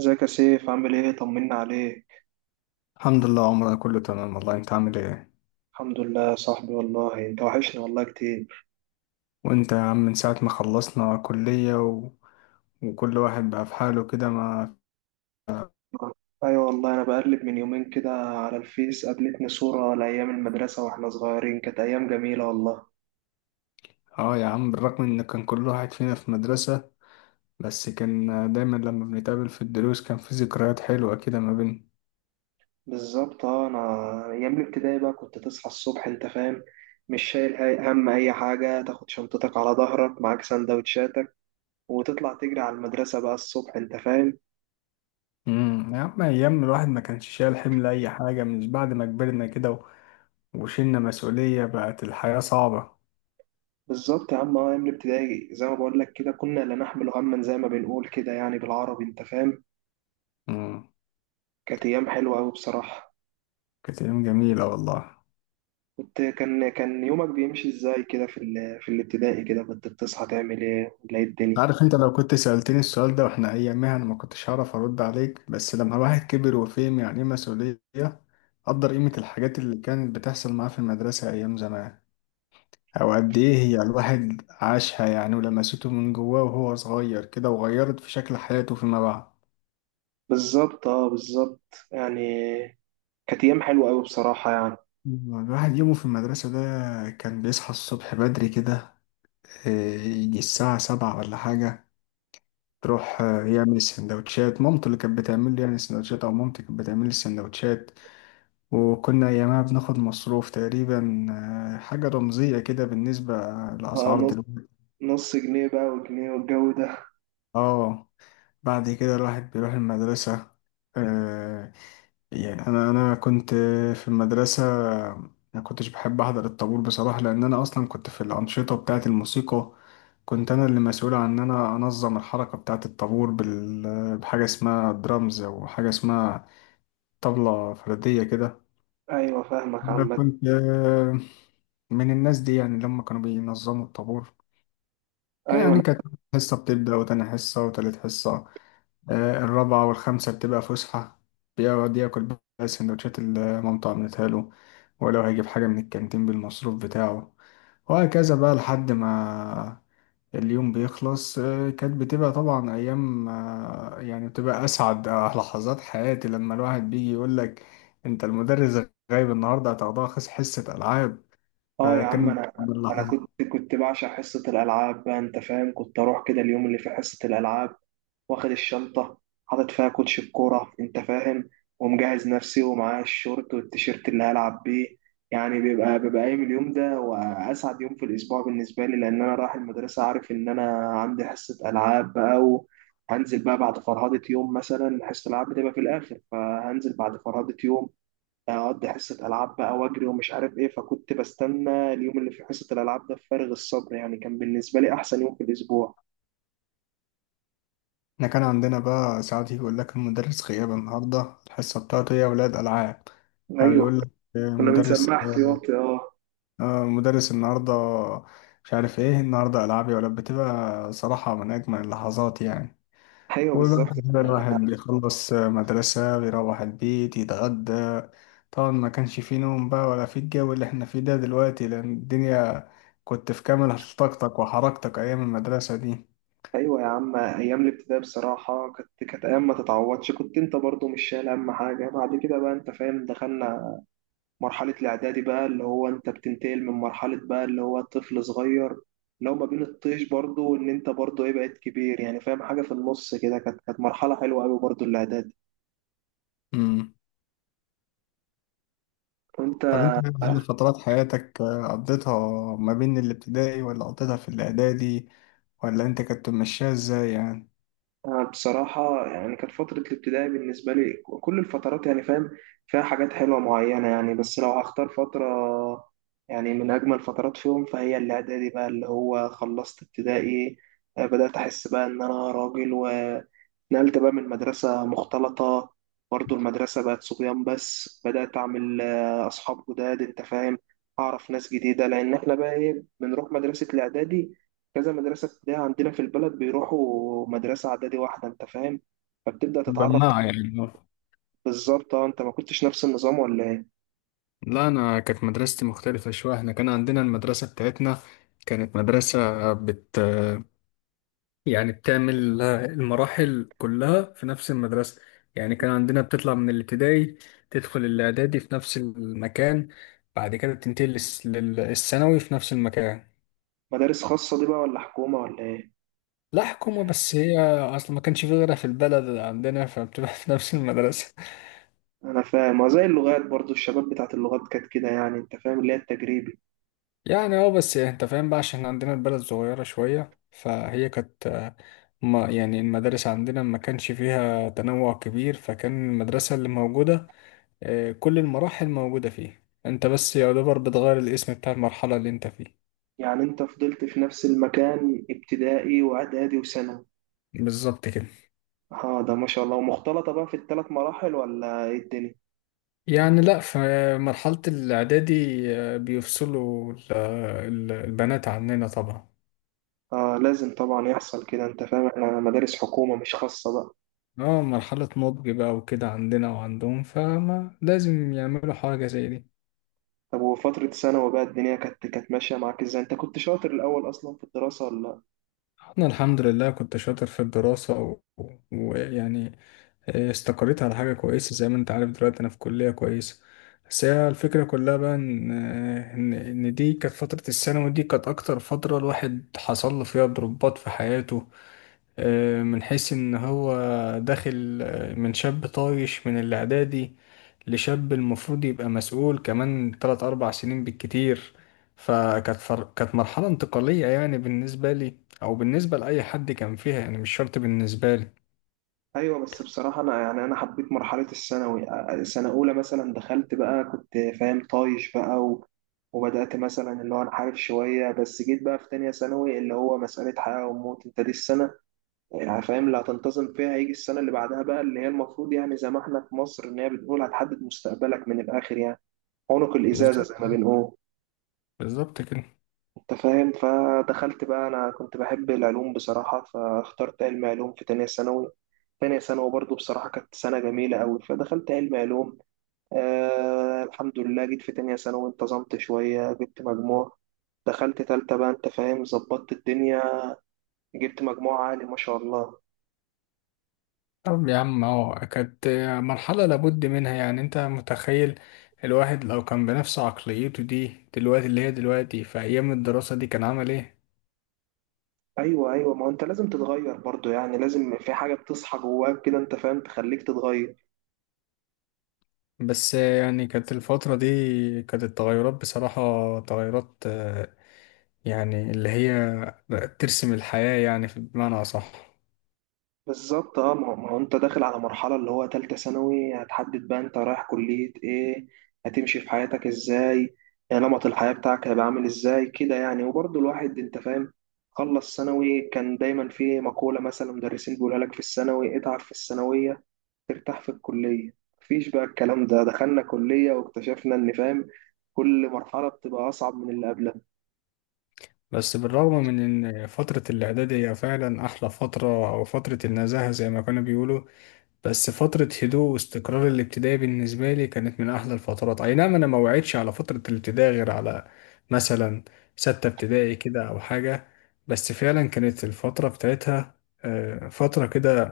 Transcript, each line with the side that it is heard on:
right: ازيك يا سيف، عامل ايه؟ طمنا عليك.
left: الحمد لله، عمرنا كله تمام والله. انت عامل ايه؟
right: الحمد لله يا صاحبي، والله انت وحشني والله كتير.
left: وانت يا عم من ساعة ما خلصنا كلية وكل واحد بقى في حاله كده ما.
right: ايوه والله، انا بقلب من يومين كده على الفيس، قابلتني صورة لايام المدرسة واحنا صغيرين. كانت ايام جميلة والله.
left: اه يا عم، بالرغم ان كان كل واحد فينا في مدرسة، بس كان دايما لما بنتقابل في الدروس كان في ذكريات حلوة كده ما بيننا.
right: بالظبط اه، انا ايام الابتدائي بقى كنت تصحى الصبح انت فاهم. مش شايل هم اي حاجة، تاخد شنطتك على ظهرك معاك سندوتشاتك وتطلع تجري على المدرسة بقى الصبح انت فاهم.
left: يا عم، ايام الواحد ما كانش شايل حمل اي حاجة، مش بعد ما كبرنا كده وشلنا مسؤولية بقت الحياة صعبة.
right: بالظبط يا عم اه، ايام الابتدائي زي ما بقول لك كده كنا لا نحمل هما، زي ما بنقول كده، يعني بالعربي انت فاهم.
left: امم
right: كانت أيام حلوة أوي بصراحة.
left: كانت ايام جميلة والله.
right: كنت كان كان يومك بيمشي إزاي كده في في الابتدائي كده؟ كنت بتصحى تعمل إيه ولا إيه الدنيا؟
left: عارف انت، لو كنت سألتني السؤال ده واحنا ايامها انا ما كنتش هعرف ارد عليك، بس لما الواحد كبر وفهم يعني ايه مسؤولية قدر قيمة الحاجات اللي كانت بتحصل معاه في المدرسة ايام زمان. او قد ايه هي الواحد عاشها يعني، ولمسته من جواه وهو صغير كده وغيرت في شكل حياته فيما بعد.
right: بالظبط أه، بالظبط يعني. كانت أيام حلوة أوي بصراحة يعني.
left: الواحد يومه في المدرسة ده كان بيصحى الصبح بدري كده. اه، يجي الساعة 7 ولا حاجة. تروح يعمل السندوتشات مامته اللي كانت بتعمل لي يعني السندوتشات، او مامتي كانت بتعمل لي السندوتشات. وكنا أيامها بناخد مصروف تقريبا، حاجة رمزية كده بالنسبة
right: أه،
left: لأسعار
right: نص
left: دلوقتي.
right: نص جنيه بقى وجنيه والجو ده.
left: اه، بعد كده الواحد بيروح المدرسة. آه يعني أنا كنت في المدرسة، ما كنتش بحب أحضر الطابور بصراحة، لأن أنا أصلا كنت في الأنشطة بتاعة الموسيقى. كنت أنا اللي مسؤول عن إن أنا أنظم الحركة بتاعة الطابور بحاجة اسمها درامز أو حاجة اسمها طبلة فردية كده.
right: أيوة فاهمك
left: أنا
right: عامة.
left: كنت من الناس دي، يعني لما كانوا بينظموا الطابور
right: أيوة
left: يعني
right: أنا.
left: كانت حصة بتبدأ وتاني حصة وتالت حصة، الرابعة والخامسة بتبقى فسحة. بيقعد ياكل بقى سندوتشات اللي مامته عملتها له، ولو هيجيب حاجة من الكانتين بالمصروف بتاعه. وهكذا بقى لحد ما اليوم بيخلص. كانت بتبقى طبعا أيام، يعني بتبقى أسعد لحظات حياتي لما الواحد بيجي يقولك أنت المدرس غايب النهاردة هتاخدها حصة ألعاب.
right: أه يا عم،
left: فكان
right: أنا كنت بعشق حصة الألعاب بقى أنت فاهم، كنت أروح كده اليوم اللي في حصة الألعاب، واخد الشنطة، حاطط فيها كوتش الكورة انت فاهم، ومجهز نفسي ومعايا الشورت والتيشيرت اللي هلعب بيه. يعني بيبقى قايم اليوم ده وأسعد يوم في الأسبوع بالنسبة لي، لأن أنا رايح المدرسة عارف إن أنا عندي حصة ألعاب بقى. وهنزل بقى بعد فرهدة يوم، مثلا حصة الألعاب بتبقى في الآخر، فهنزل بعد فرهدة يوم، أقضي حصة ألعاب بقى وأجري ومش عارف إيه. فكنت بستنى اليوم اللي في حصة الألعاب ده بفارغ الصبر، يعني كان بالنسبة لي أحسن يوم في الأسبوع.
left: احنا كان عندنا بقى ساعات يجي يقول لك المدرس غياب النهارده الحصة بتاعته هي أولاد ألعاب. أو
right: أيوه،
left: يقول لك
right: كنا
left: مدرس
right: بنسبح ياطي اه.
left: مدرس النهارده مش عارف ايه النهارده ألعاب يا ولاد. بتبقى صراحة من أجمل اللحظات يعني.
right: ايوه
left: وبقى
right: بالظبط.
left: كده الواحد بيخلص مدرسة بيروح البيت يتغدى. طبعا ما كانش فيه نوم بقى ولا فيه الجو اللي احنا فيه ده دلوقتي، لأن الدنيا كنت في كامل طاقتك وحركتك أيام المدرسة دي.
right: ايوه يا عم، ايام الابتدائي بصراحه كانت ايام ما تتعوضش، كنت انت برضو مش شايل اهم حاجه. بعد كده بقى انت فاهم، دخلنا مرحله الاعدادي بقى، اللي هو انت بتنتقل من مرحله بقى اللي هو طفل صغير، اللي هو ما بين الطيش برضو ان انت برضو ايه بقيت كبير، يعني فاهم حاجه في النص كده. كانت مرحله حلوه قوي برضو الاعدادي.
left: مم.
right: وانت.
left: طب انت هل فترات حياتك قضيتها ما بين الابتدائي، ولا قضيتها في الاعدادي، ولا انت كنت ماشيها ازاي يعني؟
right: أنا بصراحة يعني كانت فترة الابتدائي بالنسبة لي كل الفترات يعني فاهم، فيها حاجات حلوة معينة يعني. بس لو هختار فترة، يعني من أجمل فترات فيهم، فهي الإعدادي بقى، اللي هو خلصت ابتدائي، بدأت أحس بقى إن أنا راجل، نقلت بقى من مدرسة مختلطة. برضو المدرسة بقت صبيان، بس بدأت أعمل أصحاب جداد أنت فاهم، أعرف ناس جديدة، لأن إحنا بقى إيه بنروح مدرسة الإعدادي. كذا مدرسة ابتدائية عندنا في البلد بيروحوا مدرسة إعدادي واحدة أنت فاهم، فبتبدأ تتعرف.
left: بماعة يعني.
right: بالظبط أه. أنت ما كنتش نفس النظام ولا إيه؟
left: لا، أنا كانت مدرستي مختلفة شوية. إحنا كان عندنا المدرسة بتاعتنا كانت مدرسة بت يعني بتعمل المراحل كلها في نفس المدرسة. يعني كان عندنا بتطلع من الابتدائي تدخل الإعدادي في نفس المكان، بعد كده بتنتقل للثانوي في نفس المكان.
right: مدارس خاصة دي بقى ولا حكومة ولا إيه؟
left: لا حكومة، بس هي أصلا ما كانش في غيرها في البلد عندنا فبتبقى في نفس المدرسة
right: أنا فاهم، وزي اللغات برضو، الشباب بتاعت اللغات كانت كده يعني أنت فاهم، اللي هي التجريبي.
left: يعني اه، بس أنت فاهم بقى، عشان عندنا البلد صغيرة شوية، فهي كانت ما يعني المدارس عندنا ما كانش فيها تنوع كبير، فكان المدرسة اللي موجودة كل المراحل موجودة فيه. أنت بس يعتبر بتغير الاسم بتاع المرحلة اللي أنت فيه.
right: يعني أنت فضلت في نفس المكان ابتدائي وإعدادي وثانوي.
left: بالظبط كده.
right: اه ده ما شاء الله، ومختلطة بقى في الثلاث مراحل ولا ايه الدنيا؟
left: يعني لا، في مرحلة الإعدادي بيفصلوا البنات عننا طبعا.
right: اه لازم طبعا يحصل كده انت فاهم، احنا مدارس حكومة مش خاصة بقى.
left: اه، مرحلة نضج بقى وكده عندنا وعندهم، فما لازم يعملوا حاجة زي دي.
right: طب وفترة ثانوي بقى الدنيا كانت ماشية معاك ازاي؟ انت كنت شاطر الأول أصلا في الدراسة ولا لأ؟
left: انا الحمد لله كنت شاطر في الدراسة ويعني استقريت على حاجة كويسة زي ما انت عارف. دلوقتي انا في كلية كويسة. بس هي الفكرة كلها بقى ان آه، ان إن دي كانت فترة الثانوي. دي كانت اكتر فترة الواحد حصل له فيها ضربات في حياته. من حيث ان هو داخل من شاب طايش من الاعدادي لشاب المفروض يبقى مسؤول، كمان 3 4 سنين بالكتير. كانت مرحلة انتقالية يعني بالنسبة لي، او بالنسبة لأي حد كان فيها، يعني مش شرط بالنسبة لي.
right: أيوه، بس بصراحة أنا يعني أنا حبيت مرحلة الثانوي. سنة أولى مثلا دخلت بقى كنت فاهم طايش بقى وبدأت مثلا اللي هو أنحرف شوية، بس جيت بقى في تانية ثانوي اللي هو مسألة حياة وموت، انت دي السنة يعني فاهم اللي هتنتظم فيها، هيجي السنة اللي بعدها بقى اللي هي المفروض، يعني زي ما احنا في مصر ان هي بتقول هتحدد مستقبلك من الآخر يعني، عنق
left: بالظبط.
right: الإزازة زي ما بنقول.
left: بالظبط كده.
right: انت فاهم، فدخلت بقى، انا كنت بحب العلوم بصراحة، فاخترت علم علوم في تانية ثانوي. تانية ثانوي برضو بصراحة كانت سنة جميلة أوي، فدخلت علم علوم. الحمد لله جيت في تانية ثانوي، انتظمت شوية، جبت مجموع، دخلت تالتة بقى انت فاهم، ظبطت الدنيا، جبت مجموع عالي ما شاء الله.
left: طب يا عم، اهو كانت مرحلة لابد منها. يعني انت متخيل الواحد لو كان بنفس عقليته دي دلوقتي اللي هي دلوقتي في ايام الدراسة دي كان عمل ايه؟
right: ايوه، ايوه، ما هو انت لازم تتغير برضو يعني، لازم في حاجه بتصحى جواك كده انت فاهم، تخليك تتغير.
left: بس يعني كانت الفترة دي كانت التغيرات بصراحة تغيرات، يعني اللي هي بقت ترسم الحياة يعني، في بمعنى أصح.
right: بالظبط اه، ما هو انت داخل على مرحله اللي هو تالتة ثانوي، هتحدد بقى انت رايح كليه ايه، هتمشي في حياتك ازاي، نمط الحياه بتاعك هيبقى عامل ازاي كده يعني. وبرضو الواحد انت فاهم، خلص ثانوي كان دايما في مقوله مثلا مدرسين بيقولها لك في الثانوي، اتعب في الثانويه ترتاح في الكليه. مفيش بقى الكلام ده، دخلنا كليه واكتشفنا ان فاهم كل مرحله بتبقى اصعب من اللي قبلها.
left: بس بالرغم من إن فترة الإعدادية فعلا أحلى فترة، أو فترة النزاهة زي ما كانوا بيقولوا، بس فترة هدوء واستقرار الابتدائي بالنسبة لي كانت من أحلى الفترات. أي نعم، أنا ما وعدتش على فترة الابتدائي غير على مثلا ستة ابتدائي كده أو حاجة. بس فعلا كانت الفترة بتاعتها فترة كده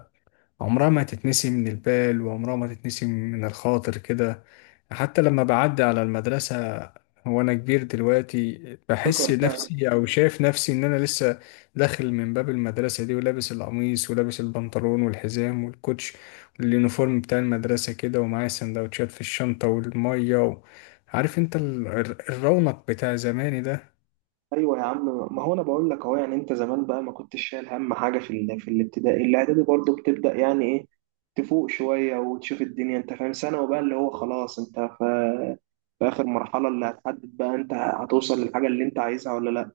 left: عمرها ما تتنسي من البال، وعمرها ما تتنسي من الخاطر كده. حتى لما بعدي على المدرسة وأنا كبير دلوقتي، بحس
right: فاكر بقى.
left: نفسي أو شايف نفسي إن أنا لسه داخل من باب المدرسة دي، ولابس القميص ولابس البنطلون والحزام والكوتش واليونيفورم بتاع المدرسة كده، ومعايا سندوتشات في الشنطة والمية عارف أنت الرونق بتاع زماني ده.
right: ايوه يا عم، ما هو انا بقول لك اهو، يعني انت زمان بقى ما كنتش شايل هم حاجه في الابتدائي. الاعدادي برضه بتبدا، يعني ايه، تفوق شويه وتشوف الدنيا انت فاهم. ثانوي بقى اللي هو خلاص، انت في اخر مرحله اللي هتحدد بقى انت هتوصل للحاجه اللي انت عايزها ولا لا،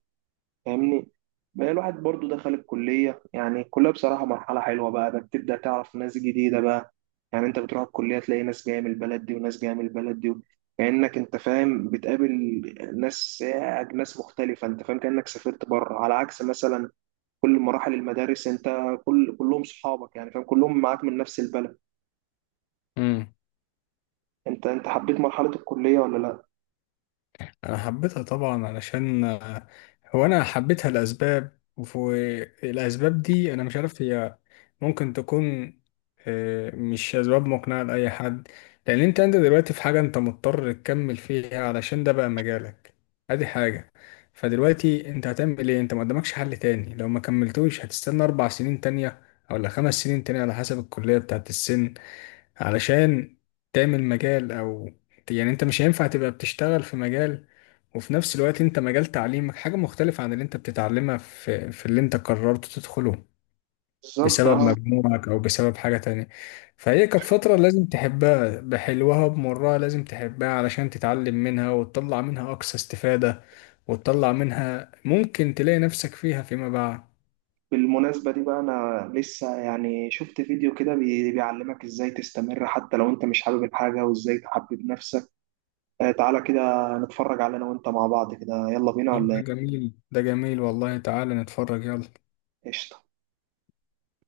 right: فاهمني. بقى الواحد برضو دخل الكلية، يعني الكلية بصراحة مرحلة حلوة بقى، ده بتبدأ تعرف ناس جديدة بقى. يعني انت بتروح الكلية تلاقي ناس جاية من البلد دي وناس جاية من البلد دي. كأنك انت فاهم بتقابل ناس ناس مختلفة انت فاهم. كأنك سافرت بره، على عكس مثلا كل مراحل المدارس، انت كلهم صحابك يعني فاهم، كلهم معاك من نفس البلد.
left: مم.
right: انت حبيت مرحلة الكلية ولا لا؟
left: انا حبيتها طبعا علشان هو انا حبيتها لاسباب، والاسباب دي انا مش عارف، هي ممكن تكون مش اسباب مقنعه لاي حد. لان انت دلوقتي في حاجه انت مضطر تكمل فيها علشان ده بقى مجالك. ادي حاجه. فدلوقتي انت هتعمل ايه؟ انت ما قدامكش حل تاني. لو ما كملتوش هتستنى 4 سنين تانية ولا 5 سنين تانية على حسب الكليه بتاعت السن، علشان تعمل مجال. او يعني انت مش هينفع تبقى بتشتغل في مجال وفي نفس الوقت انت مجال تعليمك حاجة مختلفة عن اللي انت بتتعلمها في, في اللي انت قررت تدخله
right: بالظبط
left: بسبب
right: اه.
left: مجموعك او بسبب حاجة تانية. فهي كانت فترة لازم تحبها بحلوها بمرها، لازم تحبها علشان تتعلم منها وتطلع منها اقصى استفادة، وتطلع منها ممكن تلاقي نفسك فيها فيما بعد.
right: بالمناسبة دي بقى أنا لسه يعني شفت فيديو كده بيعلمك إزاي تستمر حتى لو أنت مش حابب الحاجة وإزاي تحبب نفسك. تعالى كده نتفرج على، أنا وأنت مع بعض كده، يلا بينا
left: طب
right: ولا
left: ده
right: إيه؟
left: جميل، ده جميل والله، تعالى نتفرج، يلا.
right: قشطة.